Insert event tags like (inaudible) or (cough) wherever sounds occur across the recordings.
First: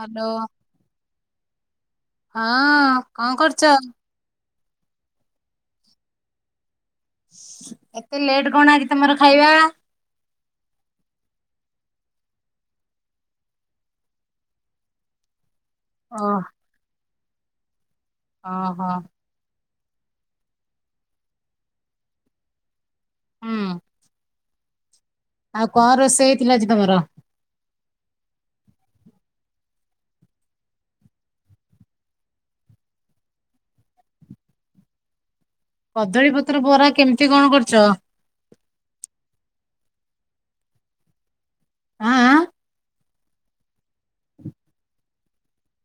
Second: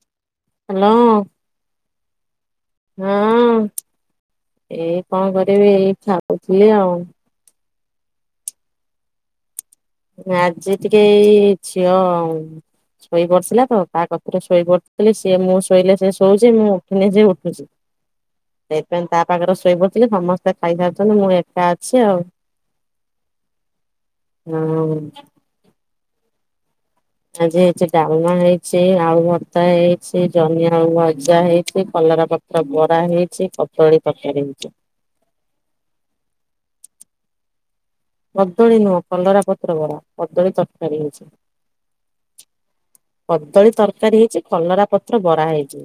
Hello, hello ହଁ କଣ ହଁ କରୁଛ? ଏଇ କଣ କରିବି, ଏଇ ଖାଉଥିଲି ଆଉ। ଏତେ ଲେଟ୍ କଣ ଆଜି ତମର ଖାଇବା? ଆଜି ଟିକେ ଏଇ ଝିଅ ଆଉ ଶୋଇ ପଡିଥିଲା ତ, ତା କତିରେ ଶୋଇ ପଡିଥିଲି। ସିଏ ମୁଁ ଶୋ ଶୋଇଲେ ସେ ଓ ଶୋଉଛି, ମୁଁ ଉଠିନେ ସେ ଉଠୁଛି। ଓହୋ ହୋ ସେଇଥିପାଇଁ ତା ପାଖରେ ଶୋଇପଡ଼ିଥିଲି, ସମସ୍ତେ ଖାଇସାରିଛନ୍ତି ମୁଁ ଏକା ଅଛି ଆଉ। ହୁଁ। ହୁଁ। ଆଉ କଣ ରୋଷେଇ ହେଇଥିଲା ଆଜି ତମର? ଆଜି ହେଇଛି ଡାଲମା ହେଇଛି, ଆଳୁ ଭର୍ତ୍ତା ହେଇଛି, ଜହ୍ନିଆଳୁ ଭଜା ହେଇଛି, କଲରା ପ ତ୍ର ବରା ହେଇଚି, କଦଳୀ ତରକାରୀ ହେଇଚି। କଦଳୀପତ୍ର ବରା କେମିତି କଣ କରୁଚ? କଦଳୀ ନୁହଁ କଲରା ପତ୍ର ବରା, କଦଳୀ ତରକାରୀ ହେଇଛି। ଆଁ- ଆଁ। କଦଳୀ ତରକାରୀ ହେଇଚି, କଲରା ପତ୍ର ବରା ହେଇଚି।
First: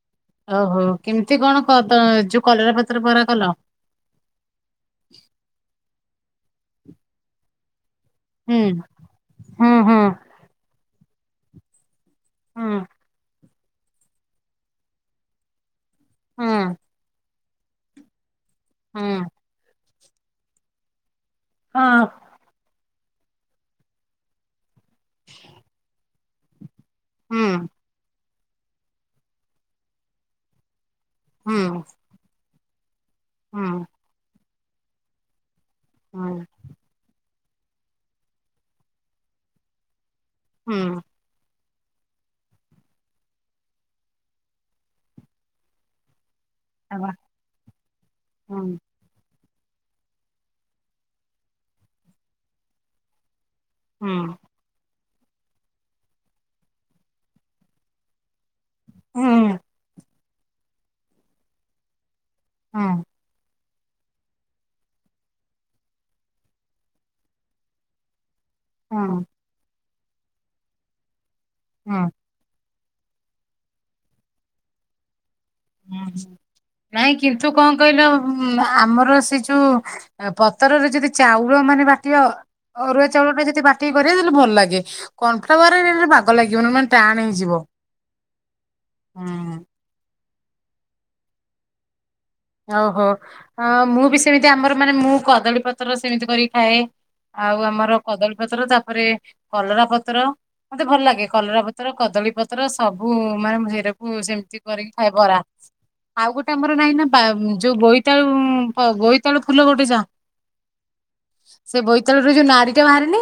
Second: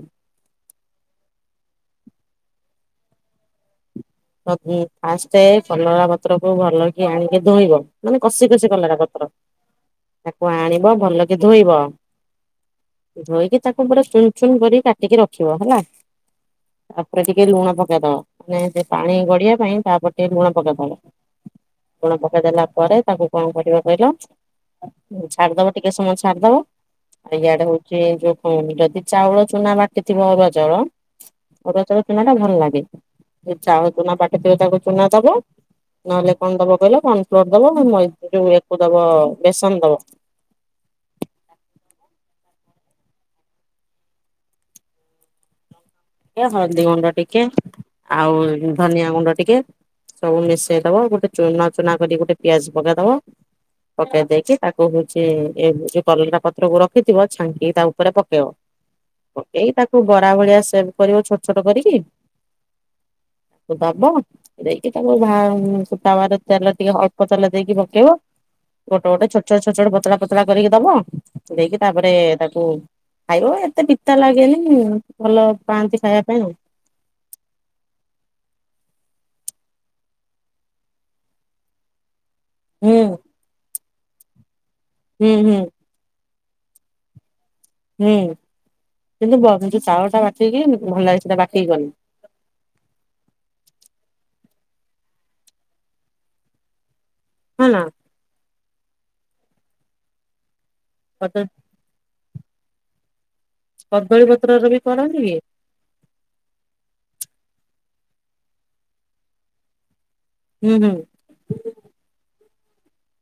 ଓ ହୋ କେମିତି କଣ କ ତ ଯୋଉ କଲରା ପତ୍ର ବରା କଲ? (unintelligible) ଫାଷ୍ଟେ କଲରା ପତ୍ରକୁୁ ଭଲ କି ଆଣିକି ଧୋଇବ। ମାନେ କଷି ହୁଁ କଷି କଲରା ପତ୍ର। ହୁଁ ହୁଁ ତାକୁ ଆଣିବ ଭଲକି ଧୋଇବ। ହୁଁ ଧୋଇକି ତାକୁ ପୁରା ଚୁନ ଚୁନ କରିକି କାଟିକି ରଖିବ ହେଲା। ହୁଁ ତାପରେ ଟି କେ ଲୁଣ ପକେଇଦବ, ମାନେ ସେ ପାଣି ହୁଁ ଗଡିଆ ପାଇଁ ତାପରେ ଟିକେ ଲୁଣ ପକେଇଦବ। ହଁ ଲୁଣ ପ କେଇ ଦେଲା ପରେ, ତାକୁ କଣ କରିବ କହିଲ ଛାଡିଦବ ଟିକେ ସମୟ ଛାଡିଦବ, ଆଉ ଇଆଡେ ହୁଁ। ହଉ ସେ ଯୋଉ କଣ, ଯଦି ଚାଉଳ ଚୁନା ବାଟିଥିବ ଅରୁଆ ଚାଉଳ। ହୁଁ ଅରୁଆ ଚାଉଳ ଚୁନାଟା ଭଲ ଲାଗେ। ହୁଁ ହୁଁ ଚାଉଳ ଚୁନା ବାଟିଥିବ ତାକୁ ଚୁନା ଦବ ନହେଲେ କଣ ଦବ କହିଲ ପ ପ୍ଲଗ୍ ଦବ ଅଁ ମଇ ଏ ଯୋଉ ୟାକୁ ଦବ ବେସନ ଦବ। ହୁଁ। ଏଆ ହଳଦୀ ଗୁଣ୍ଡ ଟିକେ ଆଉ ହୁଁ ହୁଁ ଧନିଆ ଗୁଣ୍ଡ ଟିକେ। ସବୁ ମିଶେଇ ଦବ ଗୋଟେ ଚୁନା ଚୁନା କରି ଗୋଟେ ପିଆଜ ପକେଇ ଦବ ପକେଇ ଦେଇକି। ତାକୁ ହଉଛି ଏ ଯୋଉ କଲରା ପତ୍ରକୁ ରଖିଥିବ ଛାଙ୍କିକି ତା ଉପରେ ପକେଇବ। ହୁଁ ପକେଇ ତାକୁ ବରା ଭଳିଆ ସେପ କରିବ ଛୋଟ ଛୋଟ କରିକି। ହଁ। ଦବ। ଦେଇକି ତାକୁ ଭା ଉଁ ସେ ତାୱାରେ ତେଲ ଟିକେ ଅଳ୍ପ ତେଲ ଦେଇକି ପକେଇବ। ଗୋଟେ ଗୋଟେ ଛୋଟ ଛୋଟ ଛୋଟ ଛୋଟ ପତଳା ପତଳା କରିକି ଦବ ଦେଇକି ହୁଁ ତାପରେ ତାକୁ। ଖାଇବ ଏତେ ପିତା ଲାଗେନି ଭଲ ପାଆନ୍ତି ଖାଇବା ହୁଁ ପାଇଁ ଆଉ। ନାଇଁ କିନ୍ତୁ କଣ କହିଲ ଉଁ ଆମର ସେ ଯୋଉ। ଆ ପତରରେ ଯଦି ଚାଉଳ ମାନେ ବାଟିବା ଅ ଅରୁଆ ହୁଁ ଚାଉଳ ଟା ଯଦି ବାଟିକି କରିବ ତାହେଲେ ଭଲ ଲାଗେ ହୁଁ ହୁଁ କନଫ୍ଲାୱାର ରେ ରେ ରେ ବା ବାଗ ଲାଗିବନି ମାନ ଟାଣ ହେଇଯିବ। ହୁଁ କିନ୍ତୁ ବ ହୁଁ ସେ ଯଉ ଚାଉଳ ଟା ବାଟିକି ଉଁ ଭଲ ଲାଗେ ସେଟା ବାଟିକି କଲେ। ଓହୋ ଅ ମୁଁ ବି ସେମିତି ଆମର ମାନେ ମୁଁ କଦଳୀ ପତ୍ର ସେମିତି କରି ଖାଏ। ଆଉ ହଁ ନା ଆମର କଦଳୀପତ୍ର ତାପରେ କଲରା ପତ୍ର ମତେ ଭଲ ଲାଗେ କଦ କଲରା ପ ତ୍ର କଦଳୀ ପତ୍ର ସବୁ ମାନେ ମୁଁ ସେରାକୁ କଦଳୀ ସେମିତି ପତ୍ରର ବି କରିକି ଖାଏ କରନ୍ତି କି ବରା। ଆଉ ଗୋଟେ ଆମର ନାହିଁ ନା। ପା ଉଁ ଯୋଉ ବୋଇତାଳୁ ଉଁ ପ ବୋଇତାଳୁ ଫୁଲ ଗୋଟେ ଯା। ହୁଁ ହୁଁ। ସେ ବୋଇତାଳୁ ରୁ ଯୋଉ ନାଡି ଟା ବାହାରେନି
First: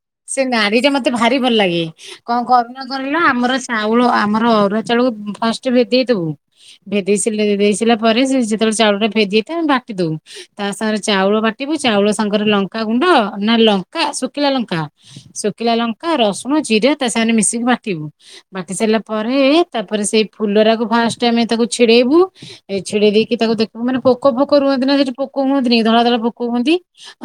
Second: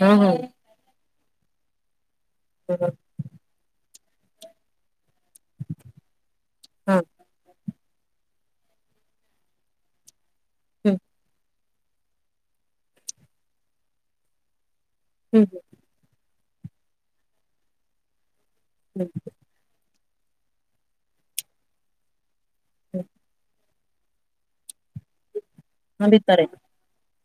ହଁ ହଁ ସେ ନାଡି ଟା ମ ମତେ ଭାରି ଭଲ ଲାଗେ କଣ କରନା କରିଲ ଆମର ଚାଉଳ ଆମର ଅରୁଆ ଚଳକୁ ଫାର୍ଷ୍ଟ ଭେଦେଇ ଦବୁ ହଁ ଭେଦେଇ ସିଲା ରେଇ ସିଲା ପରେ ସେ ଯେତେବେଳେ ଚାଉଳ ଟା ଭେଦେଇ ଥା ବାଟିଦଉ। ତା ହୁଁ ସାଙ୍ଗରେ ଚାଉଳ ବାଟିବୁ ଚାଉଳ ସାଙ୍ଗରେ ଲଙ୍କା ଗୁଣ୍ଡ ନା ଲଙ୍କା ଶୁଖିଲା ଲଙ୍କା। ହୁଁ ଶୁଖିଲା ଲଙ୍କା, ରସୁଣ, ଜିରା ତା ସାଙ୍ଗନେ ମିଶିକି ବାଟିବୁ ବାଟି ସାରିଲା ହୁଁ ପରେ। ତାପରେ ସେଇ ଫୁଲରାକୁ ଫାର୍ଷ୍ଟ ଆମେ ତାକୁ ଛିଡେଇବୁ ଏ ଛିଡେଇ ଦେଇକି ତାକୁ ଦେ ଉ ମାନେ ପୋକ ଫୋକ ରୁହନ୍ତି ନା ସେଠି ପୋକ ହୁଅନ୍ତି ନି କି ଧଳା ହଁ ଧଳା ପୋକ ଭିତରେ ହୁଅନ୍ତି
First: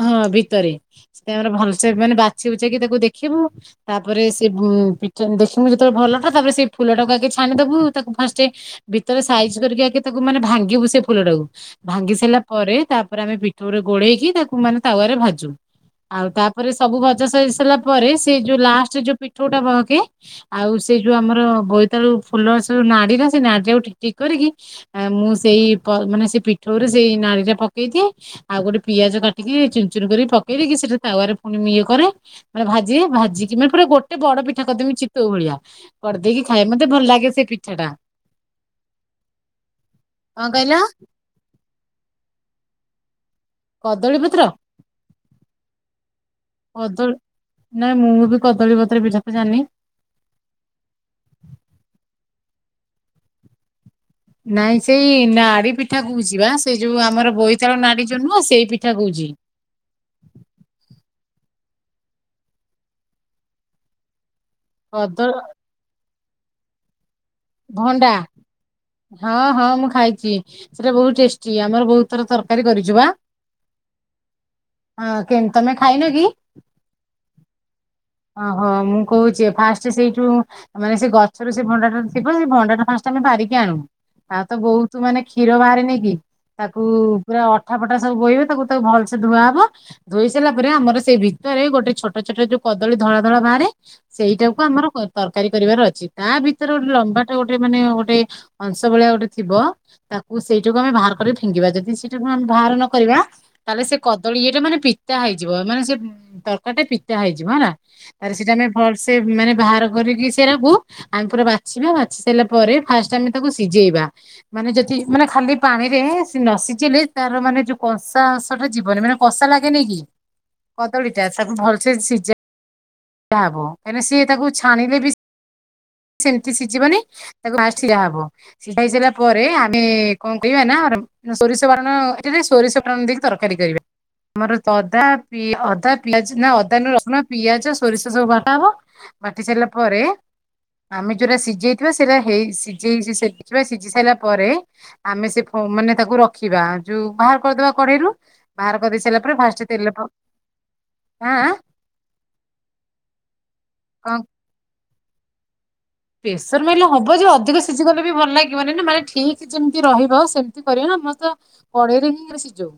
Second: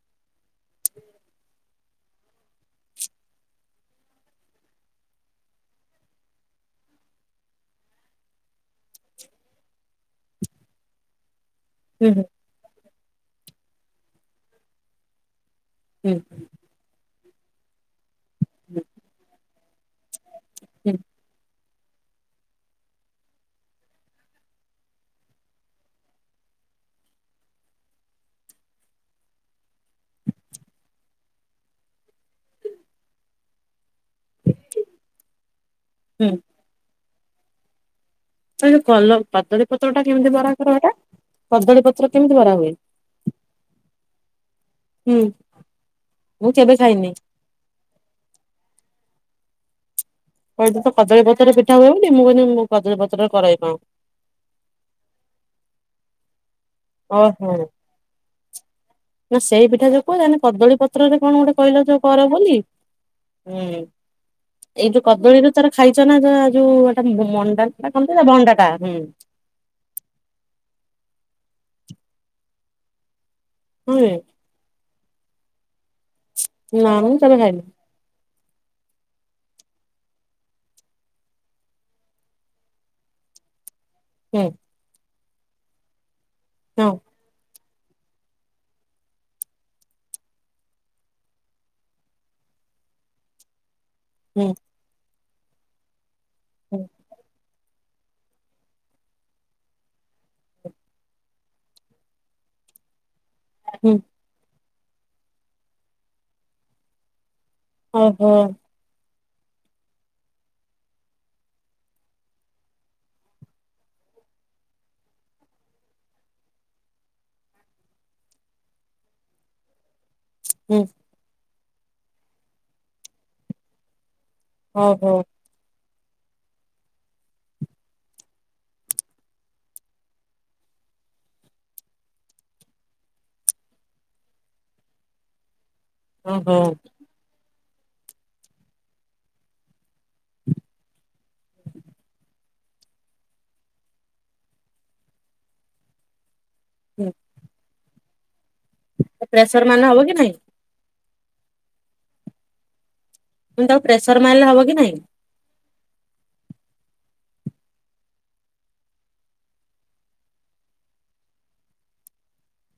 ହଁ ଭିତରେ। ସେ ଆମର ଭଲସେ ମାନେ ବାଛିି ବୁଛେଇକି ତାକୁ ଦେଖିବୁ। ତାପରେ ସେ (unintelligible) ଦେଖିମୁ ଯେତେବେଳେ ଭଲଟା ତାପରେ ସେ ଫୁଲଟାକୁ ଆଗେ ଛାଣିଦବୁ ତାକୁ ଫାର୍ଷ୍ଟେ। ଭିତରେ ସାଇଜ କରିକି ଆଗେ ତାକୁ ମାନେ ଭାଙ୍ଗିବୁ ସେ ଫୁଲ ଟାକୁ ହୁଁ ଭାଙ୍ଗି ହୁଁ ସାରିଲା। ପରେ ତାପରେ ଆମେ ପିଠଉରେ ଗୋଳେଇକି ତାକୁ ମାନେ ତାୱାରେ ଭାଜୁ ହୁଁ ଆଉ ତା ପରେ ସବୁ ଭଜା ସରି ସରିଲା ପରେ ସେ ଯୋଉ ଲାଷ୍ଟରେ ଯୋଉ ପିଠଉଟା ବହକେ ଆଉ ହୁଁ ସେ ଯୋଉ ଆମର ବୋ ତାଳୁ ଫୁଲ ସେ ଯୋଉ ନାଡିର ସେ ନାଡି ଟାକୁ ଟିକ ଟିକ କରିକି। ଆଁ ମୁଁ ସେଇ ପ ମାନେ ସେ ପିଠଉରେ ସେଇ ନାଡିଟା ପକେଇ ଦିଏ। ଆଉ ଗୋଟେ ପିଆଜ କାଟିକି ଚୁନ ଚୁନ କରି ପକେଇ ଦେଇକି ସେଟା ତାୱାରେ ପୁଣି ମୁଁ ଇଏ କରେ। ମାନେ ଭାଜି ଭାଜିକି ମାନେ ପୁରା ଗୋଟେ ବଡ ପିଠା କରିଦେମି ଚିତଉ ଭଳିଆ। ହୁଁ କରିଦେଇକି ଖାଏ ମତେ ଭଲ ଲାଗେ ସେ ପିଠାଟା। ଏ ଯୋଉ କଲ କଦଳୀ ପତ୍ର ଟା କେମିତି କଣ ବରା କର କହିଲ ଆଜ୍ଞା କଦଳୀ ପତ୍ର କେମିତି ବରା ହୁଏ? କଦଳୀପତ୍ର। ହୁଁ। ମୁଁ କେବେ ଖାଇନି। କଦଳ ନାଇଁ ମୁଁ ବି କଦଳୀ ପତ୍ର ପିଠା ତ ଜାଣନି। କହିଲେ ତ କଦଳୀପତ୍ର ପିଠା ହୁଏନି ମୁଁ କହିଲି ମ କଦଳୀପତ୍ରରେ କରକି କଣ। ନାଇଁ ସେଇ ନାଡି ପିଠା କହୁଛିି ବା। ସେ ଯୋଉ ଆମର ଓହୋ ବୋଇତାଳୁ ନାଡି ଯଉ ନୁହଁ ସେଇ ପିଠା କହୁଛି। ନା ସେଇ ପିଠା ଯ କହୁଚ ନା କଦଳୀ ପତ୍ରରେ କଣ ଗୋଟେ କହିଲ ଯେ କର ବୋଲି ହୁଁ। ଏଇ ଯୋଉ କଦଳ କଦଳୀରୁ ତାର ଖାଇଚ ନା ଯା ଯୋଉଟା ମଣ୍ଡାଟା ଭଣ୍ଡା ନାଁ ଗଣ୍ଡାଟା ହୁଁ। ହଁ ହଁ ମୁଁ ଖାଇଚି ସେଟା ବୋହୁତ ଟେଷ୍ଟି ଆମର ବୋହୁତ ଥର ତରକାରୀ କରିଚୁ ବା। ହୁଏ। ହଁ କେମ ତମେ ଖାଇନ କି? ନାଇଁ ତଥାବି। ଓହୋ ମୁଁ କହୁଚି ଫାଷ୍ଟ ସେଇଠୁ ମାନେ ସେ ଗଛରୁ ସେ ଭଣ୍ଡା ଟା ସେ କଣ ଭଣ୍ଡାଟା ଫାଷ୍ଟ ଟା ଆମେ ବାହାରିକି ଆଣୁ ଆଉ ହୁଁ ତ ବୋହୁତ ମାନେ କ୍ଷୀର ବାହାରେନି କି? ତାକୁ ହଁ ପୁରା ଅଠା ପଟା ସବୁ ବୋହିବ ତାକୁ ତାକୁ ଭଲସେ ଧୁଆ ହବ। ଧୋଇ ସାରିଲା ପରେ ଆମର ସେଇ ଭିତରେ ଗୋଟେ ଛୋଟ ଛୋଟ ଯୋଉ କଦଳୀ ଧଳା ଧଳା ବାହାରେ ହୁଁ ସେଇଟାକୁ ଆମର ତରକାରୀ କରିବାର ଅଛି, ତା ଭିତରେ ହୁଁ ଗୋଟେ ଲମ୍ବାଟା ଗୋଟେ ଗୋଟେ ମାନେ ଗୋଟେ ଅଂଶ ଭଳିଆ ଗୋଟେ ଥିବ। ତାକୁ ସେଇଟାକୁ ଆମେ ବାହାର କରିି ଫିଙ୍ଗିବା ଯଦି ସେଇଠାକୁ ଆମେ ବାହାର ନକରିବା ତାହେଲେ ହୁଁ ସେ କଦଳୀ ଇ ଟା ମାନେ ପିତା ହେଇଯିବ, ମାନେ ସେ ତରକାରୀ ଟା ପିତା ହେଇଯିବ ହେଲା। ଓହୋ ସେଇଟା ଆମେ ଭଲସେ ମାନେ ବାହାର କରିକି ସେରାକୁୁ ଆମେ ପୁରା ବା ବାଛିବା ବାଛି ସାରିଲା ପରେ ଫାଷ୍ଟ ଆମେ ତାକୁ ସିଝେଇବା। ମାନେ ଯଦି ମାନେ ଖାଲି ପାଣିରେ ସେ ନ ସିଝିଲେ ତାର ମାନେ ଯୋଉ କଂସାସ ଟା ଯିବନି ମାନେ କସା ଲାଗେ ନିକି? ହୁଁ କଦଳୀ ଟା ତାକୁ ଭଲସେ ସିଝା ହବ କାହିଁକି ସିଏ ତାକୁ ଛାଣିଲେ ବି ଓହୋ କିଛି ସିଝିବନି ତାକୁ ସିରା ହବ ସିଝା ହେଇ ସାରିଲା ପରେ ଆମେ କଣ କହିବା ନା ସୋରିଷ ବାଟଣ (unintelligible) ଏଠରେ ସୋରିଷ ପାଟଣ ଦେଇକି ତରକାରୀ କରିବା ଆମର ଅଦା ପି ଅଦା ପିଆଜ ନା ଓହୋ ଅଦା ରସୁଣ ପିଆଜ ସୋରିଷ ସବୁ ବାଟାହବ ବାଟି ସାରିଲା ପରେ ଆମେ ଯୋଉଟା ସିଝାଇଥିବା ସେଇଟା ହେଇ ସି ସିଝି ସାରିଲା ପରେ ଆମେ ସେ ମାନେ ତାକୁ ର ରଖିବା ଯୋଉ ହୁଁ। ବାହାର କରିଦବା କଡେଇରୁୁ ବାହାର କରିଦେଇ ସାରିଲା ପରେ ପ୍ରେସର ଫାଷ୍ଟ ମାରିଲେ ତେଲ ହବ ପ କି ନାଇଁ ଆଁ ଆଁ କିନ୍ତୁ ତାକୁ କଣ ପ୍ରେସର ମାଇଲେ ହବ କି ନାଇଁ? ପେସର ମାଇଲେ ହବ ଯେ ଅଧିକ ସିଝି ଗଲେ ବି ଭଲ ଲାଗିବନାଇ ନା, ମାନେ ଠିକ୍ ଯେମିତି ରହିବ ସେମିତି କରିବ ନା ହତ କଡେଇରେ ହିଁ ସିଝାଉ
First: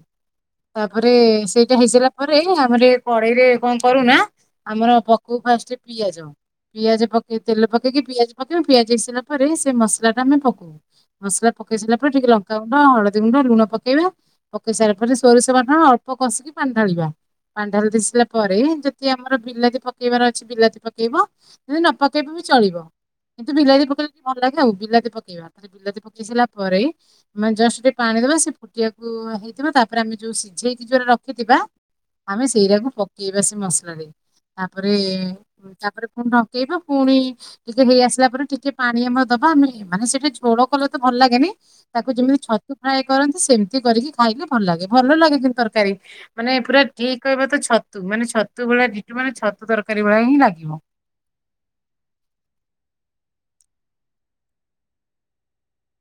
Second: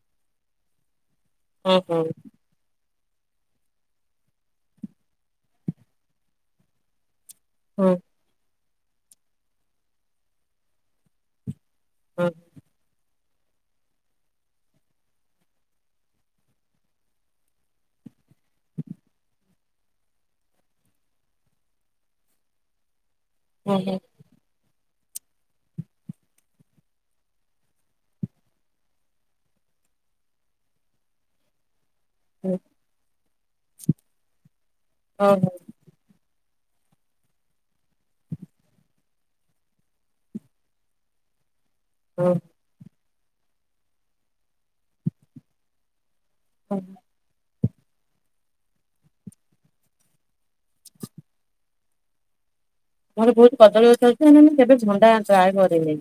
ତାପରେ ସେଇଟା ଓହୋ ହେଇସାରିଲା ପରେ ଆମର କଡେଇରେ କଣ କରୁନା ଆମର ପକଉ ଫାଷ୍ଟ ପିଆଜ ପିଆଜ ପକେଇ ତେଲ ହଁ କି ପିଆଜ ପକେଇବ ପିଆଜ ହେଇସାରିଲା ପରେ ସେ ମସଲା ଟା ଆମେ ପକଉ ମସଲା ପକେଇ ସାରିଲା ପରେ ଟିକେ ହଁ ଲଙ୍କା ହଳଦୀ ଗୁଣ୍ଡ ଲୁଣ ପକେଇବା ପକେଇବେ ସାରିଲା ପରେ ସୋରିଷ ବାଟଣ (unintelligible) ଅଳ୍ପ କଷିକି ପାଣି ଢାଳିବା। ପାଣି ଢାଳି ଦିଶିଲା ପରେ ଯଦି ଆମର ବିଲାତି ପକେଇବାର ଅଛି ବିଲାତି ପକେଇବ। ଯଦି ନ ପକେଇବା ବି ଚଳିବ କିନ୍ତୁ ବିଲାତି ଓହୋ ପକେଇଲେ ଭଲ ଲାଗେ ଆଉ ବିଲାତି ପକେଇବା। ବିଲାତି ପକେଇ ସାରା ପରେ ମାନେ ଜଷ୍ଟ ଟିକେ ପାଣି ଦବା ସେ କୁ ହେଇଥିବା ତାପରେ ଆମେ ଯୋଉ ସିଝେଇକି ଯୋଉରା ରଖିଥିବା ଆମେ ସେଇରାକୁ ପକେଇବା ସେ ମସଲା ତାପରେ ଓହୋ ତାପରେ ପୁଣି ଡକେଇବ ପୁଣି ଟିକେ ହେଇ ଆସିଲା ପରେ ଟିକେ ପାଣି ଆମେ ଦବା ଆମେ ମାନେ ସେଇଟା ଝୋଳ କଲେ ତ ଭଲ ଲାଗେନି। ତାକୁ ଯେମିତି ଓହୋ। ଛତୁ ଫ୍ରାଏ କରନ୍ତି ସେମିତି କରିକି ଖାଇକି ଭଲ ଲାଗେ ଭଲ ଲାଗେ କିନ୍ତୁ ତରକାରୀ। ମାନେ ପୁରା ଠିକ କହିବା ତ ଛତୁ ମାନେ ଛତୁ ଭଳିଆ ମାନେ ଛତୁ ତରକାରୀ ଭଳିଆ ହିଁ ଲାଗିବ। ମୋର ବୋହୁତ କଦଳୀଗଛ ଅଛି ମୁଁ କେବେ ଝଣ୍ଡା ଟ୍ରାଏ କରେନି।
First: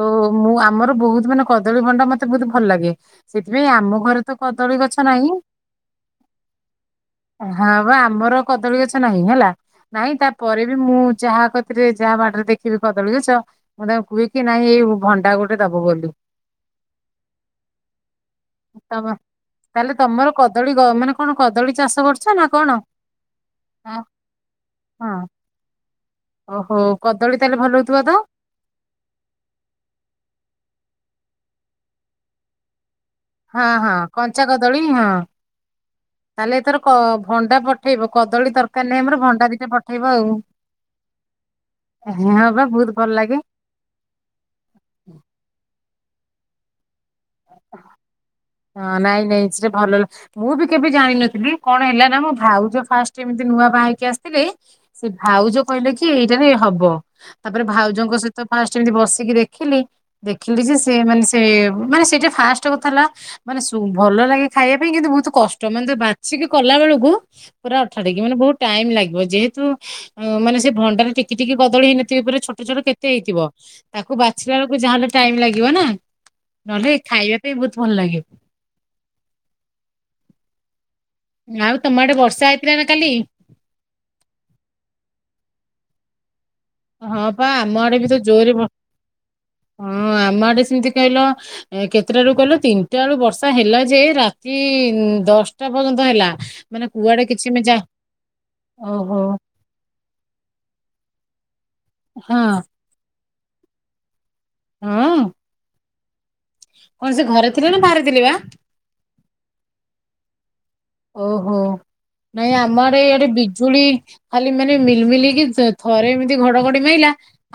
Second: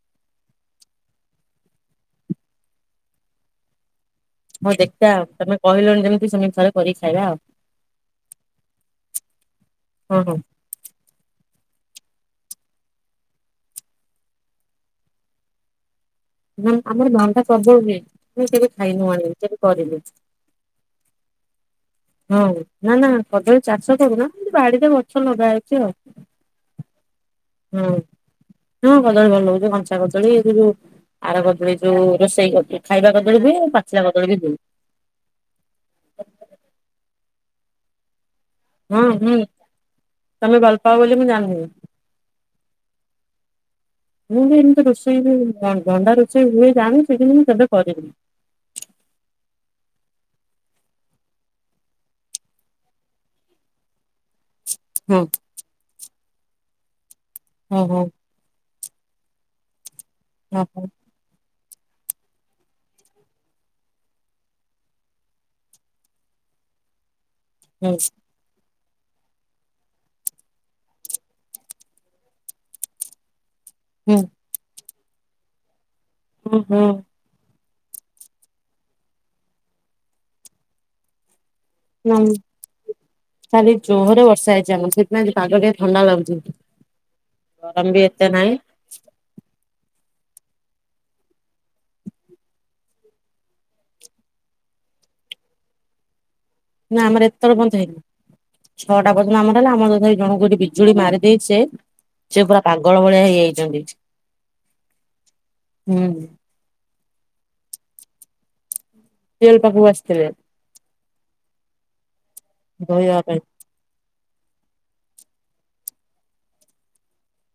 ଓ ମୁଁ ଆମର ବୋହୁତ ମାନେ କଦଳୀ ଭଣ୍ଡା ମତେ ବୋହୁତ ଭଲ ଲାଗେ ସେଥିପାଇଁ ଆମ ଘରେ ତ ହଉ କଦଳୀ ଗଛ ଦେଖିବା ଆଉ ନାହିଁ, ତମେ କହିଲଣି ଯେମିତି ସେମିତି ଥରେ କରିକି ଖାଇବା ଆଉ ହଁ ବା ଆମର କଦଳୀ ଗଛ ନାହିଁ ହେଲା। ନାଇଁ ହଁ ହଁ। ତାପରେ ବି ମୁଁ ଯାହା କତିରେ ଯାହା ବାଡିରେ ଦେଖିବି କଦଳୀ ଗଛ ମୁଁ ତାଙ୍କୁ କୁହେ କି ନାଇଁ ଏଇ ଭଣ୍ଡା ଗୋଟେ ଦବ ବୋଲି। ନା ଆମର ଭଣ୍ଡା ପ୍ରବଳ ହୁଏ, କିନ୍ତୁ କେବେ ଖାଇ ନୁ ଆଣି କେବେ କରି। ତାହଲେ ତମର କଦଳୀ ଗ ମାନେ କଣ କଦଳୀ ଚାଷ କରୁଚ ହଁ ନା ନା କଦଳୀ ଚାଷ କରୁନା କିନ୍ତୁ ବାଡିରେ ହଁ ଗଛ ଲଗା ହେଇଚି ଆଉ। ଓହୋ କଦଳୀ ତାହେଲେ ଭଲ ହଁ ହୋଉଥିବ ତ? ହଁ କଦଳୀ ଭଲ ଲାଗୁଚି କଞ୍ଚା କଦଳୀ କିନ୍ତୁ ଆର କଦଳୀ ଯୋଉ ରୋଷେଇ କରୁଚି ଖାଇବା କଦଳୀ ହଁ ହୁଏ ହଁ ପାଚିଲା କଦଳୀ ବି କଞ୍ଚା ହୁଏ। ହଁ ତାଲେ ଏଥର କ ଭଣ୍ଡା ପଠେଇବ କଦଳୀ ତର କାର ନାହିଁ ହଁ ଆମର ହୁଁ। ଭଣ୍ଡା ଦିଟା ପଠେଇବ ଆଉ ତମେ ଭଲ ପାଅ ବୋଲି ମୁଁ ଜାଣିନି। ହଁ ବା ବହୁତ ଭଲ ଲାଗେ। ମୁଁ ବି ଏମିତି ରୋଷେଇ ହୁଏ ଭ-ଭଣ୍ଡା ରୋଷେଇ ହୁଏ ଜାଣୁଚି କିନ୍ତୁ ମୁଁ କେବେ କରିନି। ହଁ ନାଇଁ ନାଇଁ ସେଟା ଭଲ ମୁଁ ବି କେବେ ଜାଣିନଥିଲି କଣ ହେଲା ନା ମୋ ଭାଉଜ ଫାଷ୍ଟ ଏମିତି ନୂଆ ବାହା ହେଇକି ଆସିଥିଲେ। ସେ ହଁ ଭାଉଜ କହିଲେ କି ଏଇଟାରେ ହବ ତାପରେ ହଁ ହଁ ଭାଉଜଙ୍କ ସ ତ ଫାଷ୍ଟ ଏମିତି ବସିକି ଦେଖିଲି ଦେଖିଲି ହଁ ଯେ ସେ ମାନେ ସେ ମାନେ ସେଇଟା ଫାଷ୍ଟ କଥା ହେଲା ମାନେ ସୁ ଭଲ ଲାଗେ ଖାଇବା ପାଇଁ କିନ୍ତୁ ବହୁତ କଷ୍ଟ ମାନେ ତା ବାଛିିକି କଲା ବେଳକୁ ପୁରା ହଁ ଆଠାଟିକ ମାନେ ବହୁତ ଟାଇମ୍ ଲାଗିବ ଯେହେତୁ ଅ ମାନେ ସେ ଭଣ୍ଡାରେ ଟିକି ଟିକି କଦଳୀ ହେଇନଥିବେ ପରା ଛୋଟ ଛୋଟ କେତେ ହେଇଥିବ। ହୁଁ। ତାକୁ ବାଛିଲା ବେଳୁକୁ ଯାହାହେଲେ ଟାଇମ ଲାଗିବ ନା ଓହୋ ନହେଲେ ଖାଇବା ପାଇଁ ବହୁତ ଭଲ ଲାଗେ। ଆଉ ତମ ଆଡେ ନାଇଁ ବର୍ଷା ହେଇଥିଲାନା କାଲି? କାଲି ଜୋହରେ ବର୍ଷା ହେଇଚି ଆମର ସେଇଥିପାଇଁ ଆଜି ପାଗ ଟିକେ ଥଣ୍ଡା ଲାଗୁଚି। ହଁ ପା ଆମ ଆଡେ ବି ତ ଜୋରେ ବ ହଁ ଆମ ଆଡେ ସେମିତି କଇଲ କେତେଟା ରୁ କଇଲ ତିନିଟା ବେଳୁ ବର୍ଷା ହେଲା ଯେ ରାତି ଦଶଟା ପର୍ଯ୍ୟନ୍ତ ହେଲା। ମାନେ ନା କୁଆଡେ ଆମର କିଛି ଏତଳ ମେ ଯା ପର୍ଯ୍ୟନ୍ତ ହେଇନି ଛଅଟା ଓହୋ ପର୍ଯ୍ୟନ୍ତ ଆମ ହେଲେ ଆମର (unintelligible) ଜଣଙ୍କୁ ଏଠି ବିଜୁଳି ମାରି ଦେଇଚି ଯେ ହଁ ସେ ପୁରା ପାଗଳ ଭଳିଆ ହେଇଯାଇଚନ୍ତି। ହଁ। ହୁଁ। ହଁ ସେ ଘରେ ଥିଲେ ନା ବାହାରେ ଥିଲେ ବା? ଟିଅଲ ପାଖୁକୁ ଆସିଥିଲେ। ଓହୋ ନାଇଁ ଆମ ଆଡ଼େ ଧୋଇବା ଏଇଆଡେ ପାଇଁ। ବି ଜୁଳି ଖାଲି ମାନେ ମିଲ୍ ମିଲ୍ ହେଇ ତ ଥରେ ଏମିତି ଘଡଘଡି ମାଇଲା।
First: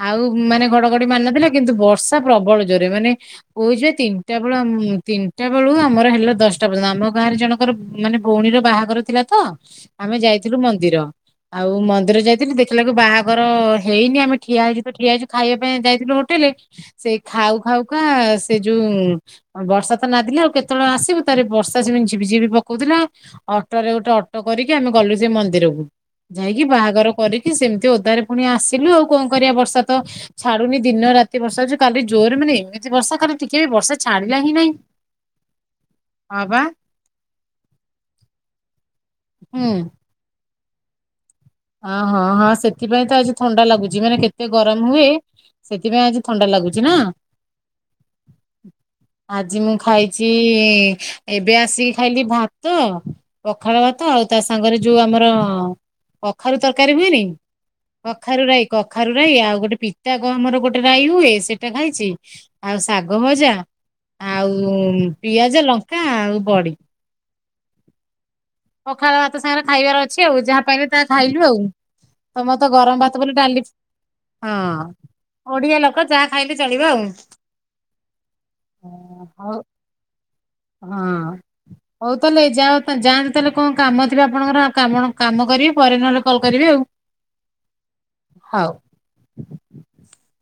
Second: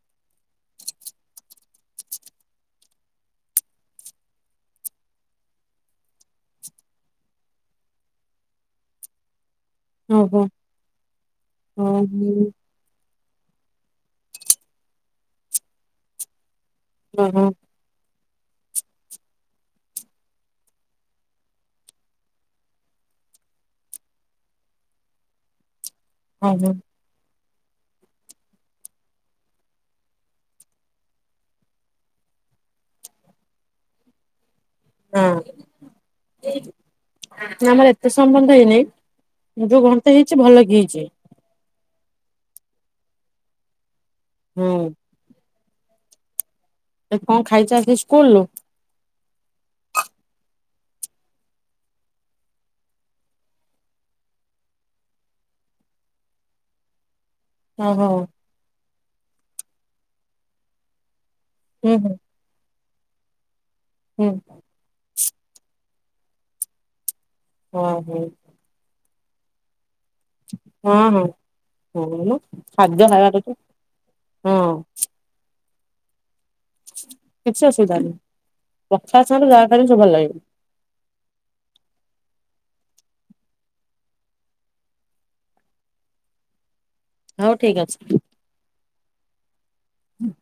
ଆଉ ମାନେ ଘଡଘଡି ମାରିନଥିଲା କିନ୍ତୁ ବର୍ଷା ପ୍ରବଳ ଜୋରେ ମାନେ କହୁଚି ପା ତିନିଟା ବେଳୁ ଆମ୍ ତିନିଟା ବେଳୁ ଆମର ହେଲା ଦଶଟା ପର୍ଯ୍ୟନ୍ତ ଆମ ଗାଁରେ ଜଣଙ୍କର ମାନେ ଭଉଣୀର ବାହାଘର ଥିଲା ତ ଆମେ ଓହୋ ହଁ ଯାଇଥିଲୁ ମନ୍ଦିର ଆଉ ମନ୍ଦିର ଓହୋ ଯାଇଥିଲି ଦେ ଖିଲାକୁ ବାହାଘର ହେଇନି ଆମେ ଠିଆ ହେଇଚୁ ତ ଠିଆ ହେଇଚୁ ଖାଇବା ପାଇଁ ଯାଇଥିଲୁ ହୋଟେଲ। ସେଇ ଓହୋ ଖାଉ ଖାଉ କା ସେ ଯୋଉ ବର୍ଷା ତ ନାଦିଲା ଆଉ କେତବେଳେ ଆସିବୁ ତାପରେ ବର୍ଷା ସେମି ଝିପିଝିିବି ପ କଉଥିଲା ଅଟୋରେ ଗୋଟେ ଅଟୋ କରିକି ଆମେ ଗଲୁ ସେଇ ମନ୍ଦିରକୁ ହଁ ଯାଇକି ହଁ ବାହାଘର କରିକି ସେମିତି ଓଦାରେ ପୁଣି ଆସିଲୁ ଆଉ କଣ କରିବା ବର୍ଷା ତ ଛାଡୁନି ଦିନ ରାତି ବର୍ଷା ହଉଚି କାଲି ଜୋରେ ମାନେ ଏମିତି ବର୍ଷା କାଲି ଟିକେ ବି ବର୍ଷା ଛାଡିଲା ହିଁ ନାହିଁ। ହଁ ହଁ ବା। ନାଁ ଆମର ଏତେ ସମୟ ହେଇନେଇ। ହୁଁ ଯୋଉ ଘଣ୍ଟେ ହେଇଚି ଭଲ କି ହେଇଚି। ଅ ହଁ ହଁ ସେଥିପାଇଁ ତ ଆଜି ଥଣ୍ଡା ଲାଗୁଚି ମାନେ କେତେ ହୁଁ ଗରମ ହୁଏ ସେତିପାଇଁ ଆଜି ଥଣ୍ଡା ଲାଗୁଚି ନା? ଏ କଣ ଖାଇଛ ଆଜି ସ୍କୁଲରୁ ଆଜି ମୁଁ ଖାଇଚି ଏବେ ଆସିକି ଖାଇଲି ଭାତ ପଖାଳ ଭାତ ଆଉ ତା ସାଙ୍ଗରେ ଯୋଉ ଆମର କଖାରୁ ତରକାରୀ ହୁଏନି ଓହୋ କଖାରୁ ରାଇ। କଖାରୁ ରାଇ ଆଉ ଗୋଟେ ପିତା କ ଆମର ଗୋଟେ ରାଇ ହୁଏ ସେଟା ହୁଁ ଖାଇଚି। ହୁଁ ଆଉ ଶାଗ ଭଜା। ହୁଁ। ଆଉ ପିଆଜ ଲଙ୍କା ଆଉ ବଡି। ଓ ହୋ। ପଖାଳ ଭାତ ସାଙ୍ଗରେ ଖାଇବାର ଅ ଛି ଆଉ ଯାହା ପାଇଲେ ତା ହଁ ଖାଇଲୁ ଆଉ ହଁ ହଁ ମ ତମର ତ ଗରମ ଖାଦ୍ୟ ଭାତ ଖାଇବା ବୋଲି କଥା ଡାଲି ହଁ ଓଡିଆ ଲୋକ ଯାହା ଖାଇଲେ ଚଳିବ ଆଉ। କିଛି ଅସୁବିଧା ନାହିଁ। ରକ୍ଷାସ ହେଲେ ହଉ ଯାହା ବି ସବୁ ଭଲ ଲାଗିବି। ହଁ। ହଉ ତାହେଲେ ଯାଓ ତା ଯାଆ ତାହେଲେ କଣ କାମଥିବ ଆପଣଙ୍କର ଆଉ କାମ କାମ କରି ପରେ ନହେଲେ କଲ୍ କରିବି ଆଉ। ହଉ ଠିକ ଅଛି। ହଉ। ହୁଁ ହ